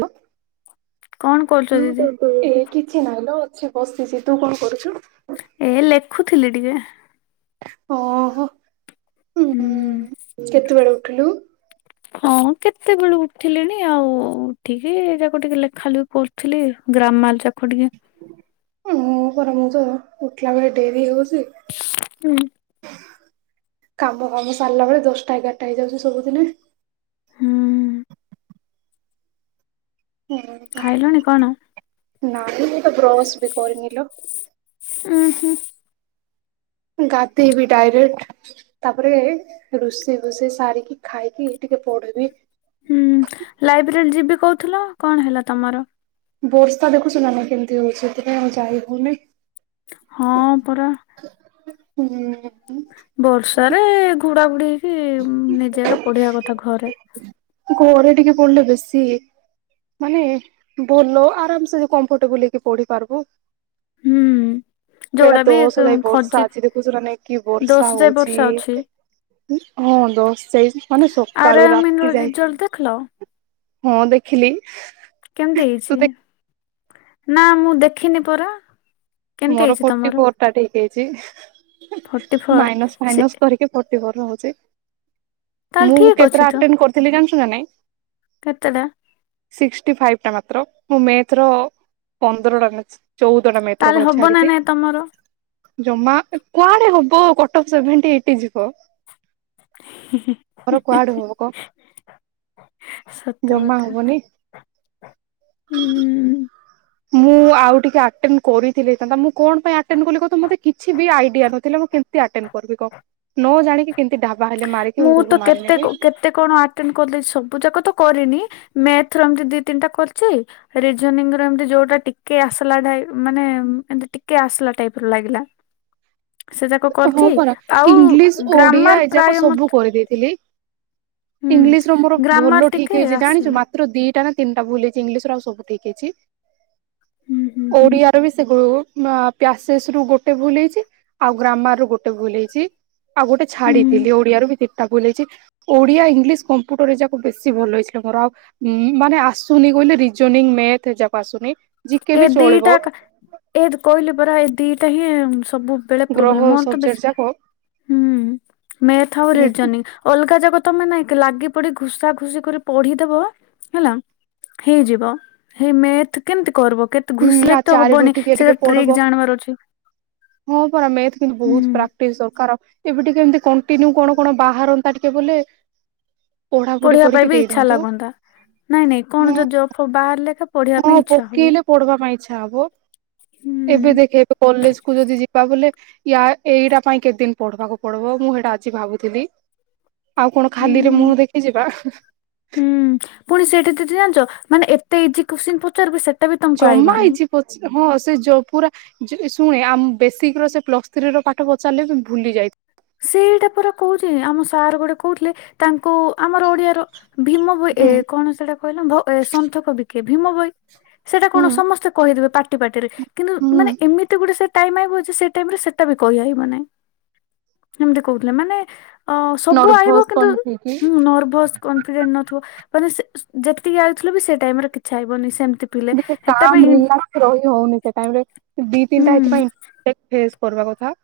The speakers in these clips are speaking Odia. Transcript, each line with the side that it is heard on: right: ହାଲୋ
left: କଣ କରୁଛ
right: ହଁ
left: ଦିଦି?
right: କୁହ? ଏ କିଛି ନାହିଁ ଲୋ ଅଛି ବସିଛି, ତୁ କଣ କରୁଛୁ?
left: ଏ ଲେଖୁଥିଲି ଟିକେ।
right: ଓ ହୋ ଉଁ
left: ହୁଁ
right: କେତେବେଳେ ଉଠିଲୁ?
left: ହଁ କେତେବେଳୁ ଉଠିଲିଣି ଆଉ, ଉଠିକି ଏ ଯାକୁ ଟିକେ ଲେଖାଲେଖି କରୁ ଥିଲି ଗ୍ରାମାଲ ଚାଖ ଟିକେ
right: [unintelligible] ଉଠିଲା ବେଳେ ଡେରି ହଉଛି।
left: ହୁଁ।
right: କାମ କାମ ସାରିଲା ବେଳେ, ଦଶଟା ଏଗାରଟା ହେଇଯାଉଛି ସବୁଦିନେ।
left: ହୁଁ। ଖାଇଲଣି କଣ?
right: ନାଁଇ ମୁଁ ତ ବ୍ରସ ବି କରିନି ଲୋ।
left: ଉଁ- ହୁଁ।
right: ଗାଧେଇବି ଡାଇରେକ୍ଟ ତାପରେ ରୋଷେଇ ଫୋଷେଇ ସାରିକି, ଖାଇକି ଟିକେ ପଢିବି।
left: ହୁଁ ଲାଇବ୍ରେରୀ ଯିବି କହୁଥିଲ, କଣ ହେଲା ତମର?
right: ବର୍ଷା ଦେଖୁଚୁ ନା କେମିତି ହଉଛି, ସେଥିପାଇଁ ଆଉ ଯାଇ ହଉନେଇ।
left: ହଁ ପରା।
right: ହୁଁ।
left: ବର୍ଷାରେ ଘୁଡାଘୁଡି ହେଇକି ଉଁ ନିଜେ ଏକା ପଢିବା କଥା ଘରେ।
right: ଘରେ ଟିକେ ପଢିଲେ ବେଶୀ ଇଏ ମାନେ ଭଲ ଆରାମ ସେ କମ୍ଫଟେବଲ ହେଇକି ପଢି ପାରିବୁ।
left: ହୁଁ
right: ସେଇଟା
left: ଯୋଉଟା
right: ତୋ
left: ବି
right: ସ ଯାଇ
left: ଖଜି
right: ବର୍ଷା ଅଛି ଦେଖୁଛୁ ନା ନାଇ, କି
left: ଦୋଷ
right: ବର୍ଷା
left: ଯାଏ
right: ହଉଛି।
left: ବର୍ଷା ଅଛି
right: ହଁ ଦଶ ସେଇ ମାନେ ସକାଳୁ ରାତି ଯାଇ
left: ଜଲ ଦେଖିଲ
right: ହଁ ଦେଖିଲି।
left: କେମିତି
right: ତୁ
left: ହେଇଛି?
right: ଦେଖ
left: ନା ମୁଁ ଦେଖିନି ପରା। କେମିତି
right: ମୋର
left: ହେଇଛି
right: ଫୋର୍ଟି
left: ତମର
right: ଫୋର ଟା ଠିକ ହେଇଛି,
left: ଫର୍ଟି ଫୋର
right: ମାଇନସ
left: ସେ
right: ଫାଇନସ୍ କରିକି ଫର୍ଟିଫୋର ରହୁଛି,
left: ତାହେଲେ
right: ମୁଁ
left: ଠିକ ଅଛି
right: କତେଟା
left: ତ
right: ଆଟେନ୍ କରିଥିଲି ଜାଣିଛୁ ନା ନାହିଁ?
left: କେତେଟା?
right: ସିକ୍ସଟିଫାଇପ ଟା ମାତ୍ର, ମୁଁ ମ୍ୟାଥର ପନ୍ଦରଟା କରିଚି। ଚଉଦଟା ମ୍ୟାଥ ର
left: ତାହେଲେ
right: କ [unintelligible]
left: ହବ ନା
right: ଛାଡିଛି।
left: ନାଇଁ ତମର
right: ଜମା କୁଆଡେ ହବ, କଟ ଅଫ୍ ସେଭେଣ୍ଟି ଏଇଟି ଯିବ। ମୋର କୁଆଡେ ହବ କହ,
left: ସତ
right: ଜମା
left: କଥା
right: ହବନି।
left: ହୁଁ
right: ମୁଁ ଆଉ ଟିକେ ଆଟେନ୍ କରିଥିଲେ ହେଇଥାନ୍ତା। ମୁଁ କଣ ପାଇଁ ଆଟେନ କଲି କ ତ, ମୋତେ କିଛି ବି ଆଇଡିଆ ନଥିଲା ମୁଁ କେମିତି ଆଟେନ କରିବି କ? ନ ଜାଣିକି କେମିତି ଢାବା ହେଲେ ମାରିକି, ମୁଁ
left: ତ
right: ସବୁ
left: କେତେ
right: ମାରିନେବି।
left: କେତେ କଣ ଅଟେନ କଲି, ସବୁ ଯାକ ତ କରିନି। ମ୍ୟାଥ ର ଏମିତି ଦି ତିନିଟା କରିଛି ରିଯୋନିଂ ର ଏମତି ଯୋଉଟା ଟିକେ ଆସିଲା ଟା ମାନେ ଏମିତି ଟିକେ ଆସିଲା ଟାଇପର ଲାଗିଲା। ସେ ଯାକ
right: ହଁ
left: କରିଛି
right: ପରା
left: ଆଉ
right: ଇଂଲିଶ, ଓଡିଆ
left: ଗ୍ରାମାର
right: ଏ ଯାକ
left: ପ୍ରାୟ
right: ସବୁ
left: ମତେ
right: କରିଦେଇଥିଲି।
left: ହୁଁ
right: ଇଂଲିଶ ର ମୋର
left: ଗ୍ରାମାର
right: ଭଲ
left: ଟିକେ
right: ଠିକ ହେଇଛି ଜାଣିଛୁ
left: ଆସିଲା
right: ମା ତ୍ର ଦିଟା ନା ତିନଟା ଭୁଲ ହେଇଛି ଇଂଲିଶ ର ଆଉ ସବୁ ଠିକ ହେଇଚି
left: ହୁଁ ହୁଁ ହୁଁ
right: ଓଡିଆ। ରବି ସେ ଗୋ ମା ପ୍ୟାସେସ୍ ରୁ ଗୋଟେ ଭୁଲ ହେଇଛି। ଆଉ ଗ୍ରାମାର ରୁ ଗୋଟେ ଭୁଲ ହେଇଛି ଆଉ ଗୋଟେ
left: ହୁଁ
right: ଛାଡିଥିଲି ଓଡିଆ ର ବି ଦିଟା ଭୁଲ ହେଇଛି। ଓଡ଼ିଆ ଇଂଲିଶ କମ୍ପ୍ୟୁଟରରେ ଯା କୁହ ବେଶୀ ଭଲ ହୋଇଥିଲା ମୋର ଆଉ ଉଁ ମାନେ ଆସୁନି କହିଲେ ରିଜୋନିଙ୍ଗ ମେଥ ଏଯାକ ଆସୁନି। ଜିକେ
left: ଏ
right: ବି ଚଳିବ
left: ଦିଟା କା ଏ କହିଲି ପରା ଏ ଦିଟା ହିଁ ସବୁ। ବେଳେ
right: ଗ୍ରହ
left: ପ୍ରବ୍ଲୋମ ମୋର ତ ବେଶୀ
right: ସବଜେକ୍ଟ ଯାକ
left: ହୁଁ ମେଥ ଆଉ ରିଜୋନି ଅଲଗା ଯାକ ତମେ ନାଇଁ କି ଲାଗି ପଡି ଘୁସା ଘୁସି କରି ପଢିଦବ ହେଲା। ହେଇଯିବ ହେଇ ମେଥ କେମୀତି କରିବ କେ
right: ହୁଁ ରା ଚାରିରୁୁ ଉଠିକି ଏ ଟିକେ ପଢବ
left: ଜାଣିବାର ଅଛି
right: ହଁ ପରା ମେଥ କିନ୍ତୁ ବହୁତ
left: ହୁଁ
right: ପ୍ରା ଟି ସରକାର ଏବେ ଟିକେ ଏମିତି କଣ୍ଟିନିଉ କଣ କଣ ବାହାରନ୍ତା ଟିକେ ବୋଲେ। ପଢାପଢି
left: ପଢିବା
right: କରିକି
left: ପାଇଁ ବି ଇଚ୍ଛା
right: ଦେଇଦିଅନ୍ତୁ
left: ଲାଗନ୍ତା ନାଇଁ ନାଇଁ କଣ ଯ ଜବ ଫବ୍ ବାହାରଲେ ଏକା ପଢିବା ପାଇଁ
right: ହଁ
left: ଇଚ୍ଛା ହବ
right: ପକେଇଲେ ପଢିବା ପାଇଁ ଇଚ୍ଛା ହବ
left: ହୁଁ
right: ଏବେ ଦେଖେ। କଲେଜ କୁ ଯଦି ଯିବା ବୋଲେ। ୟା ଏଇଟା ପାଇଁ କେତେ ଦିନ ପଢବାକୁ ପଡବ ମୁଁ ହେଇଟା ଆଜି ଭାବୁଥିଲି। ଆଉ କଣ
left: ହୁଁ
right: ଖାଲିରେ ମୁହଁ ଦେଖି ଯିବା ହା।
left: ହୁଁ ପୁଣି ସେଇଠି ଦିଦି ଜାଣିଛ ମାନେ ଏତେ ଇଜି କୋଷ୍ଚିନ ପଚାରିବେ ସେ
right: ଜମା ହେଇଛି ପଛେ ହଁ ସେ ଯୋ ପୁରା। ଯୁ ଏ ଶୁଣେ ଆମ ବେସିକ ର ସେ ପ୍ଲସ ଥ୍ରୀ ର ପାଠ ପଚାରିଲେ ବି ଭୁଲି ଯାଇ
left: ସେଇଟା ପରା କହୁଛି ଆମ ସାର୍ ଗୋଟେ କହୁଥିଲେ। ତାଙ୍କୁ ଆମର ଓଡିଆର ଭୀମ ଭୋଇ ଏ
right: ହୁଁ
left: କଣ ସେଟା କହିଲ ଭୋ ଏ ସନ୍ଥ କବି। କିଏ ଭୀମ ଭୋଇ ସେଟା
right: ହୁଁ
left: କଣ ସମସ୍ତେ କହିଦେବେ ପାଟି ପାଟିରେ କିନ୍ତୁ
right: ହୁଁ
left: ମାନେ ଏମିତି ଗୋଟେ ସେ ଟାଇମ [unintelligible] ଅଛି ସେ ଟାଇମ ରେ ସେଟା ବି କହିହାଇବ ନାହିଁ। ଏମିତି କହୁଥିଲେ ମାନେ ଅ ସବୁ ଆଇବ
right: ନର୍ଭସ
left: କିନ୍ତୁ
right: କନଫ୍ୟୁଜ
left: ଉଁ ନର୍ଭସ୍। କନଫିଡେଣ୍ଟ ନଥିବ ମାନେ ସେ ଯେତିକି ଆଉଥିଲେ ବି ସେ ଟାଇମରେ କିଛି ଆଇବନି ସେମ
right: ଗୁଟେ କାମ ରୁହିଲାନା ରହି ହଉନି ସେ ଟାଇମରେ ଏ ଦି ତିନିଟା ଏଥିପାଇଁ। ଟେକ୍ ଫେସ କରବା କଥା।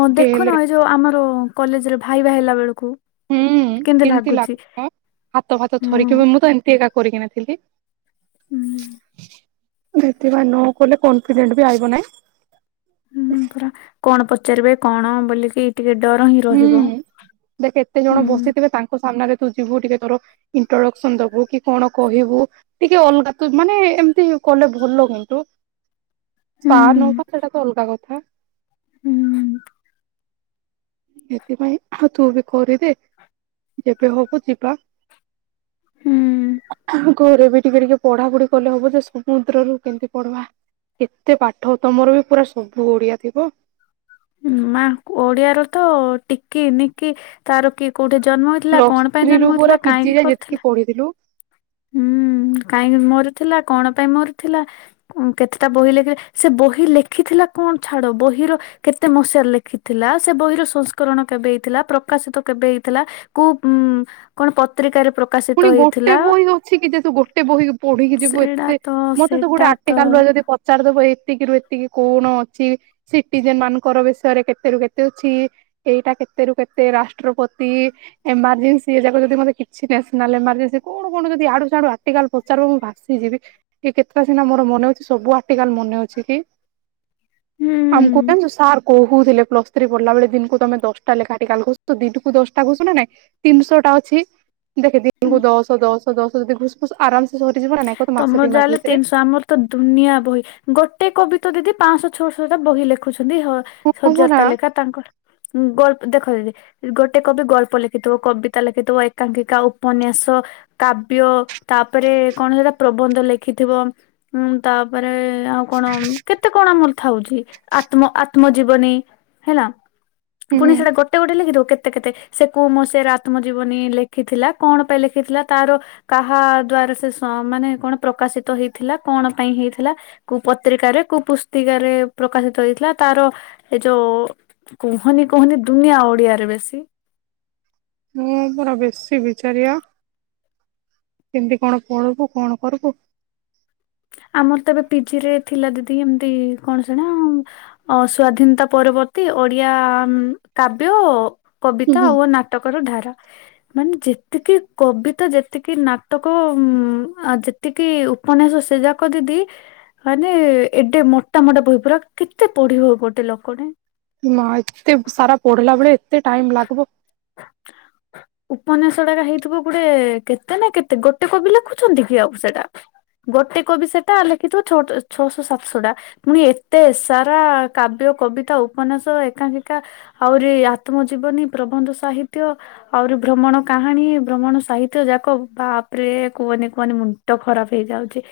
left: ଅ
right: ହେଲେ
left: ଦେଖୁନ ଏଇ ଯୋଉ ଆମର କଲେଜରେ ଭାଇବା ହେଲା ବେଳକୁ।
right: ହୁଁ
left: କେମିତି
right: କେମୀତି
left: ଲାଗୁଛି
right: ଲାଗବ ହାତ ଫାତ
left: ହୁଁ
right: ଥରିକି ମ-ମୁଁ ତ ଏମିତି ଏକା କରିକିିଣାଥିଲି।
left: ହୁଁ।
right: ସେଥିପାଇଁ ନ କହିଲେ କନଫିଡେଣ୍ଟ ବି ଆଇବ ନାହିଁ।
left: ହୁଁ ପରା କଣ ପଚାରିବେ କଣ ବୋଲିକି ଟିକେ ଡର ହିଁ
right: ହୁଁ
left: ରହିବ।
right: ଦେଖ କେତେ
left: ହୁଁ
right: ଜଣ ବସିଥିବେ ତାଙ୍କ ସାମ୍ନାରେ ତୁ ଯିବୁ ଟିକେ ତୋର। ଇଣ୍ଟ୍ରୋଡକ୍ସନ ଦବୁ କି କଣ କହିବୁ। ଟିକେ ଅଲଗା ତୁ ମାନେ ଏମିତି କଲେ ଭଲ କିନ୍ତୁ।
left: ହୁଁ
right: ପାର ନୌକା ସେଟା ତ ଅଲଗା କଥା।
left: ହୁଁ।
right: ସେଥିପାଇଁ ଆଉ ତୁ ବି କରିଦେ ଯେବେ ହବ ଯିବା। [unintelligible] ଘରେ ବି ଟିକେ ଟିକେ ପଢାପଢି କଲେ ହବ ଯେ ସମୁଦ୍ରରୁୁ କେମିତି ପଢବା? ଏତେ ପାଠ ତମର ବି ପୁରା ସବୁ ଓଡିଆ ଥିବ।
left: ମା ଓଡିଆ ର ତ ଟିକି ନିକି ତାର କିଏ କୋଉଠି ଜନ୍ମ ଥିଲା କଣ ପାଇଁ ଜନ୍ମ ହଉଥିଲା କାହିଁକି କରିଥିଲା?
right: ପଢ଼ିଥିଲୁ।
left: ହୁଁ କାହିଁକି ମରି ଥିଲା କଣ ପାଇଁ ମରି ଥିଲା? ଉଁ କେତେଟା ବହି ଲେଖିଲେ ସେ ବହି ଲେଖିଥିଲା କଣ ଛାଡ଼ ବହିର। କେତେ ମସିହାରେ ଲେଖିଥିଲା ସେ ବହିର ସଂସ୍କରଣ କେବେ ହେଇଥିଲା ପ୍ରକାଶିତ କେବେ ହେଇଥିଲା? କୋଉ ଉଁ କଣ ପତ୍ରିକାରେ ପ୍ର
right: ପୁଣି ଗୋଟେ ବହି ଅଛି କି ଯେହେତୁ ଗୋଟେ ବହି ପଢିକି ଯିବୁ
left: ସେଇଟା
right: ଏତେ
left: ତ
right: ମତେ ତ
left: ସେଇଟା
right: ଗୋଟେ ଆଟିକାଲର ଯଦି ପ ଚାରିଦବ ଏତିକିରୁୁ ଏତିକି କଣ ଅଛି? ସିଟିଜେନ୍ ମାନଙ୍କର ବିଷୟରେ କେତ ରୁ କେତେ ଅଛି? ଏଇଟା କେତେ ରୁ କେତେ ରାଷ୍ଟ୍ରପତି। ଏମର୍ଜେନ୍ସି ଏ ଯାକ ଯଦି ମତେ କିଛି ନେଲେ ଏମରଜିନ୍ସ କଣ କଣ ଯଦି ଇଆଡୁ ସିଆଡୁ ଆର୍ଟିକାଲ ପଚାରିଦେବ ମୁଁ ଭାସିଯିବି। ଏ କେତୋଟା ସିନା ମୋ ମନେ ଅଉ ସବୁ ଆ ଆର୍ଟିକାଲ ମନେ ଅଛି କି? ଆମକୁ
left: ହୁଁ
right: କିନ୍ତୁ ସାର୍ କହୁ କହୁଥିଲେ ପ୍ଲସ ଥ୍ରୀ ପଢିଲା ବଳେ ଦିନକୁୁ ତମେ ଦଶଟା ଲେଖାଏ ଆର୍ଟିକାଲ ଘୁସୁଛ ଦିନକୁ ଦଶଟା ଘୁଶୁ ନା ନାଇଁ। ତିନିଶ ଟା ଅଛି ଦେଖେ
left: ହୁଁ
right: ଦିନକୁ ଦଶ ଦଶ ଦଶ ଯଦି ଘୁସ ଫୁସ ଆରାମସେ ସରିଯିବ ନା ନାଇଁ। କତ ମାସେ
left: ତମର
right: ଦି
left: ଯାହା
right: ମାସ
left: ହେଲେ
right: ଭିତରେ।
left: ତିନିଶ ଆମର ତ ଦୁନିଆ ବହି ଗୋଟେ କବିତା ଦିଦି ପାଂଶ ଛଅଶ ଟା ବହି ଲେଖୁଛନ୍ତି ହଁ। ସଜରଟା ଲେଖା ତାଙ୍କର ଗଳ୍ପ ଦେଖ ଦିଦି ଗୋଟେ କବି ଗଳ୍ପ ଲେଖିଥିବ କବିତା ଲେଖିଥିବ ଏକାଙ୍କିକା ଉପନ୍ୟାସ କାବ୍ୟ ତାପରେ କଣ ହେରା ପ୍ରବନ୍ଧ ଲେଖିଥିବ ଉଁ ତାପରେ ଆଉ କଣ କେତେ କଣ ଆମର ଥାଉଛି। ଆତ୍ମ ଆତ୍ମ ଜୀବନୀ ହେଲା ପୁଣି
right: ହୁଁ
left: ସେଇଟା ଗୋ ଗୋଟେ ଗୋଟେ ଲେଖିଦବ କେତେ କେତେ ସେ କୁ ମସିଆରେ ଆତ୍ମଜୀବନୀ ଲେଖିଥିଲା କଣ ପାଇଁ ଲେଖିଥିଲା ତାର କାହା ଦ୍ଵାରା ସେ ସ ମାନେ କଣ ପ୍ରକାଶିତ ହେଇଥିଲା କଣ ପାଇଁ ହେଇଥିଲା? କୁ ପତ୍ରିକାରେ କୋଉ ପୁସ୍ତିକା ରେ ପ୍ରକାଶିତ ହେଇଥିଲା ତାର ଏ ଯୋ କୁହନି କୁହନି ଦୁନିଆ ଓଡିଆରେ ବେଶୀ
right: ମୁଁ ପୁରା ବେଶୀ ବିଚାରିଆ କେମିତି କଣ ପଢିବୁ କଣ କରିବୁ?
left: ଆମର ତ ଏବେ ପିଜି ରେ ଥିଲା ଦିଦି ଏମତି କଣ ସେଣା ଅ ସ୍ଵାଧୀନତା ପରବର୍ତ୍ତୀ ଓଡିଆ କାବ୍ୟ
right: ହୁଁ
left: କବିତା
right: ହୁଁ।
left: ଓ ନା ଟକର ଧାରା ମାନେ ଯେତିକି କବିତା ଯେତିକି ନାଟକ ଉ ଆ ଯେ ଏତିକି ଉପନ୍ୟାସ ସେ ଯାକ ଦିଦି ମାନେ ଏଡେ ମୋଟା ମୋଟା ବହି ପୁର କେତେ ପଢିବ ଗୋଟେ ଲୋକଟେ?
right: ଏମା ଏତେ ସାରା ପଢିଲା ବେଳେ ଏତେ ଟାଇମ ଲାଗିବ
left: ଉପନ୍ୟାସ ଟା ହେଇଥିବ ଗୋଟେ କେତେ ନା କେତେ ଗୋଟେ କବି ଲେଖୁଛନ୍ତି କି ଆଉ ସେଟା। ଗୋଟେ କବି ସେଟା ଲେଖିଥିବ ଛଟ ଛଅଶ ସାତଶ ଟା। ପୁଣି ଏତେ ସାରା କାବ୍ୟ କବିତା ଉପନ୍ୟାସ ଏକାଙ୍କିକା। ଆହୁରି ଆତ୍ମ ଆହୁରି ଭ୍ରମଣ କାହାଣୀ ଭ୍ରମଣ ସାହିତ୍ୟ ଯାକ ବାପରେ କୁହନି କୁହନି ମୁଁ ଟ ଖରାପ ହେଇଯାଉଛି।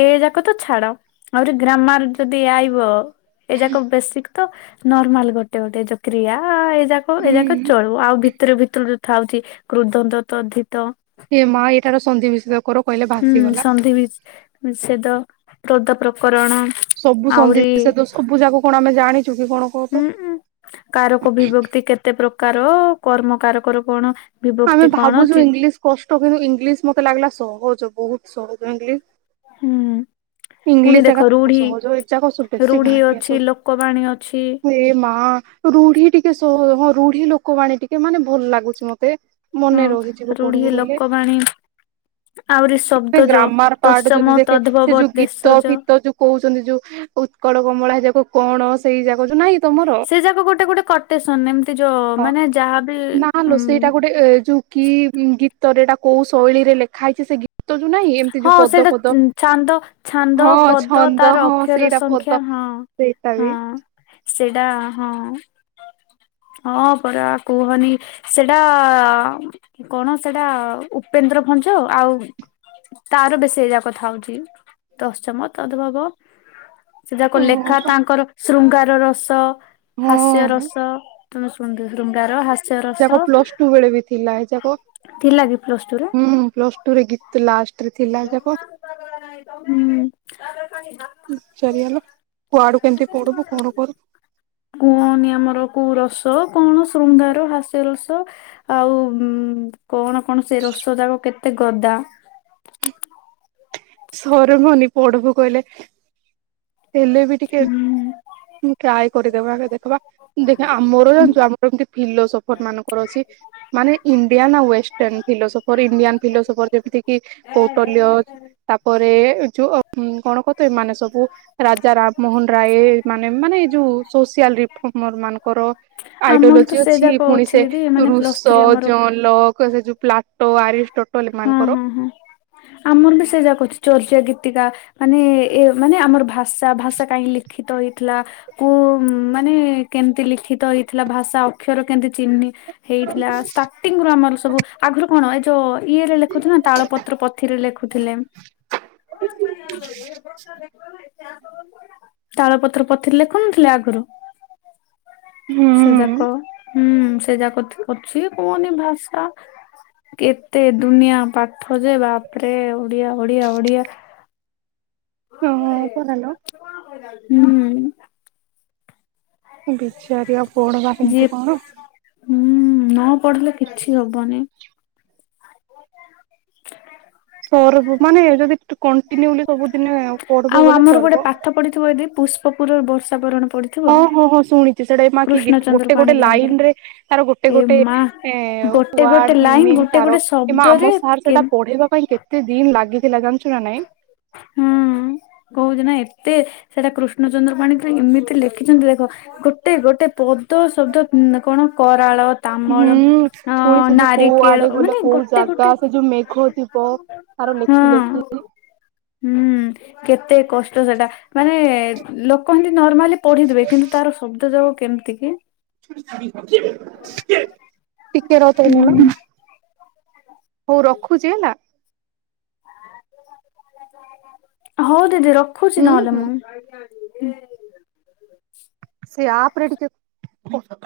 left: ଏ ଯାକ ତ ଛାଡ ଆହୁରି ଗ୍ରାମାର ଯଦି ଆଇବ ଏ ଯାକ ବେଶୀ ତ ନର୍ମାଲ ଗୋଟେ ଗୋଟେ ଯ କ୍ରିୟ ଏ ଯାକ ଏ ଯାକ ଚଳୁବ ଆଉ ଭିତରେ ଭି ତ୍ରୁରଥାଉଛି କ୍ରୁଧନ୍ତ ତଦ୍ଧିତ
right: ଏ ମା ଏଇଟାର ସନ୍ଧିବିଚ୍ଛେଦ କର କହିଲେ ଭାସିଗଲା।
left: ଦି ବିଚ୍ ନିଷେଦ ହ୍ରଦ ପ୍ରକରଣ
right: ସବୁ ସନ୍ଧି
left: ଆହୁରି
right: ବିଚ୍ଛେଦ ସବୁ ଯାକ କଣ ଆମେ ଜାଣିଛୁ କି କଣ? କହ ତ?
left: ହୁଁ କାରକ ବିିବକ୍ତି କେତେ ପ୍ରକାର କର୍ମ କାରକ ରେ କଣ
right: ଆମେ
left: ବିଭକ୍ତି କଣ
right: ଭାବୁଛୁ
left: ଚି
right: ଇଂଲିଶ କଷ୍ଟ କିନ୍ତୁ ଇଂଲିଶ ମତେ ଲାଗିଲା ସହଜ ବହୁତ ସହଜ ଇଂଲିଶ
left: ହୁଁ। ପୁଣି
right: ଇଂଲିଶ
left: ଦେଖ
right: ଏକା
left: ରୁଢି
right: ସହଜ ଏଯାକ ସବୁ ବେଶୀ
left: ରୁଢି
right: ଘାଣ୍ଟିଆ
left: ଅଛି
right: ସ,
left: ଲୋକବାଣୀ ଅଛି
right: ଏ ମା ରୁଢି ଟିକେ ସହଜ, ହଁ ରୁଢି ଲୋକବାଣୀ ଟିକେ ମାନେ ଭଲ ଲାଗୁଛି ମତେ।
left: ହଁ
right: ମନେ ରହିଯିବ
left: ରୁଢି
right: ପଢିବୁ ବୋଲେ।
left: ଲୋକବାଣୀ ଆହୁରି ଶବ୍ଦ ଯୋ
right: ଗ୍ରାମାର ପାର୍ଟ ଯଦି
left: ତତ୍ସମ
right: ଦେଖେ ସେ
left: ତଦ୍ଭବ
right: ଯଉ ଗିତ ତ
left: ଦେଶଜ
right: ଫୀତ ଯୋଉ କହୁଛନ୍ତି ଯୋଉ ଉତ୍କଳ କମଳା ହେଇଯାକୁ କଣ ସେଇ ଜାଗା ଯୋଉ ନାଇଁ ତମର
left: ସେଯାକ ଗୋଟେଗୋଟେ କୋଟେସନ ଏମିତି ଯୋ
right: ହଁ
left: ମାନେ ଯାହାବି
right: ନାଲୋ
left: ଉଁ
right: ସେଇଟା ଗୋଟେ ଏ ଯୁ କି ଗୀତରେ ଏଟା କୋଉ ଶୈଳୀରେ ଲେଖା ହେଇଛି ସେ, ଗୀ
left: ହଁ ସେଇଟା ଛାନ୍ଦ- ଛାନ୍ଦ
right: ହଁ
left: ପଦ
right: ଛନ୍ଦ
left: ତାର
right: ହଁ
left: ଅକ୍ଷର
right: ସେଇଟା ପଦ
left: ସଂଖ୍ୟା ହଁ
right: ସେଇଟା ବି
left: ହଁ। ସେଇଟା ହଁ ହଁ ପରା କୁହନି ସେଟା- କଣ ସେଟା ଉପେନ୍ଦ୍ର ଭଞ୍ଜ ଆଉ ତାର ବିଶେୟା କଥା ହଉଚ ଦଶଜମ ତଦଭବ। ସେ ଯାକ ଲେଖା
right: ଓହୋ
left: ତାଙ୍କର ଶୃଙ୍ଗାର ରସ ହାସ୍ୟ
right: ହଁ
left: ରସ। ତମେ ରୁାର [unintelligible]
right: ଯାକ ପ୍ଲସଟୁ ବେଳେ ବି ଥିଲା ଯାକୁଁ
left: ଥିଲା କି ପ୍ଲସ ଟୁ ରେ?
right: ପ୍ଲସଟୁରେ। ତ ଲାଷ୍ଟରେ ଥିଲା ଯାକ-
left: ହୁଁ
right: ସରିଗଲା କୁଆଡୁ କେମିତି ପଡିବୁ କଣୁ କରିବୁ।
left: କୁହନି ଆମର କୋଉ ରସ କଣ ଶୃଙ୍ଗାର ହାସ୍ୟ ରସ। ଆଉ କଣ କଣ ସେ ରସ ଯାକ କେତେ ଗଦା।
right: ସମୟ ହଉନି ପଢବୁ କହିଲେ ହେଲେ ବି ଟିକେ,
left: ହୁଁ
right: ହଁ ଟ୍ରାୟ କରିଦେବା ଆ ଦେଖବା ଦେଖ ଆମର ଜାଣିଛୁ ଆମର ଏମତି ଫିଲୋସଫି, ଭୋଟର ମାନଙ୍କର ଅଛି, ମାନେ ଇଣ୍ଡିଆନ ଆଉ ୱେଷ୍ଟେରନ ଫିଲୋସଫର, ଇଣ୍ଡିଆନଫିଲୋସଫର ଯେମିତି କିି କୌଟଲ୍ୟ, ତାପରେ ଯୋଉ କଣ କ ତ ଏମାନେସବୁ ରାଜା ରାମମୋହନ ରାୟ, ମାନେ, ମାନେ ଏଇ ଯୋଉ ସୋସିଆଲ ରିଫର୍ମର ମାନଙ୍କର।
left: ଆମର ତ
right: ଆଇଡୋଲୋଜି
left: ସେ
right: ଅଛି
left: ଯାକ
right: ପୁଣି
left: ଅଛି
right: ସେ
left: ଦିଦି ମାନେ ପ୍ଲସ୍
right: ରୁଷୋ,
left: ଥ୍ରୀ ଆମର
right: ଜନଲକ, ସେ ଯୋଉ ପ୍ଲାପ, ତୋ ଆରିଶଟୋଟଲ
left: ହଁ
right: ଏମାନଙ୍କର,
left: ହଁ ହଁ। ଆମର ବି ସେଯାକ ଅଛି ଚର୍ଚ୍ୟା ଗୀତିକା, ମାନେ, ଏମାନେ ଆମର ଭାଷା, ଭାଷାକାହିଁକି ଲିଖିତ ହେଇଥିଲା, କୁ, ମାନେ କେମତି ଲିଖିତ ହେଇଥିଲା ଭାଷା ଅକ୍ଷର କେମିତି ଚିହ୍ନିବା। ହେଇଥିଲା, ଷ୍ଟାର୍ଟିଙ୍ଗ ରୁ ଆମର ସବୁ ଆଗରୁ କଣ ଏ ଯୋଉ ଇଏ ରେ ଲେଖୁ ନା ତାଳପତ୍ର ପତ୍ର। ଲେଖୁଥିଲେ, କଣ ପାଇଁ ଆସୁଥିଲଯେ ବସ୍ ଟା ଦେଖିଲାନାଇ। [unintelligible] [unintelligible] ତାଳ ପତ୍ର ପଥିରେ ଲେଖୁନଥିଲେ ଆଗରୁ,
right: ନୁହଁ, [inaudible]
left: ସେଯାକ ହୁଁ, ସେ ଯାକ ଅଛି କୁହନି ଭାଷା, କେତେ ଦୁନିଆ ପାଠ ଯେ ବାପରେ ଓଡିଆ, ଓଡିଆ, ଓଡିଆ,
right: ହଁ
left: ନ, ପରେ
right: ପରାଲୋ
left: ତାପରେ କଣ କହିଲାଯେ ସେଟା, ହୁଁଉଁ [unintelligible]
right: ବିଚାରି ଆଉ ଫୋଣ ବା କେମତି କଣ?
left: ହୁଁଉ ନପଢିଲେ କିଛି ହବନି,
right: ପଢ଼ବୁ ମାନେ ଯଦି କଣ୍ଟିନୁଲି ସବୁଦିନେ ପଢବୁ ବୋଲେ ସରବ,
left: ପଡିଥିବ ଜଦି ପୁଷ୍ପୁପୂର, ର ବର୍ଷାବରଣ ପଡି
right: ଓହୋଃ, ହୋ, ଶୁଣିଛି ସେଟା ମା କି ଗୀତ ଗୋଟେଗୋଟେ
left: ପାଣିଗ୍ରାହୀଙ୍କର
right: ଲାଇନରେ ତାର ଗୋଟେ
left: ଏ
right: ଗୋଟେ
left: ମା
right: ଏଁ
left: ଗୋଟେ ଗୋଟେ ଲାଇନ
right: ୱାର୍ଡମିନିଙ୍ଗ,
left: ଗୋଟେ
right: ପାରୋ,
left: ଗୋଟେ
right: ଏମା
left: ଶବ୍ଦରେ
right: ଆମ ସାର୍
left: କେ
right: ସେଟା ପଢେଇବା ପାଇଁ କେତେ- କେତେଦିନ ଲାଗିଥିଲା ଜାଣିଛୁ ନା ନାଇଁ, -
left: ହୁଁ, କହୁଛିନା ଏତେ, ସେଟା କୃଷ୍ଣଚନ୍ଦ୍ର ପାଣି। ଏମିତି ଲେଖିଛନ୍ତି ଦେଖ ଗୋଟେ ଗୋଟେ ପଦ ଶବ୍ଦ କଣ କରାଳ, ତାମଳ
right: ହୁଁ
left: ଅ
right: ପୁଣି ସେ ଯଉ କୋଉ
left: ନାରିକେଳ
right: ଆଡେ ଗଲେ
left: ମାନେ
right: କୋଉ
left: ଗୋଟେ ଗୋଟେ
right: ଜାଗା ସେ ଯୋଉ ମେଘ ଥିବ, ତାର
left: ହଁ
right: ଲେଖୁ ଲେଖିଲି,
left: ହୁଁ କେତେ କଷ୍ଟ ସେଟା ମାନେ ଲୋକ ଏମତି ନର୍ମାଲି ପଢିଦିବବେ। କିନ୍ତୁ ତାର ଶବ୍ଦ ଯୋଗ କେମିତି କି?
right: ଟିକ ର ତ ମ ନା
left: ହୁଁ।
right: [unintelligible] ହଉ ରଖୁଛି ହେଲା।
left: ହଉ ଦିଦି ରଖୁଛି
right: ହୁଁ
left: ନହେଲେ
right: ହୁଁ
left: ମୁଁ।
right: ସେ ଆପରେିକ [unintelligible]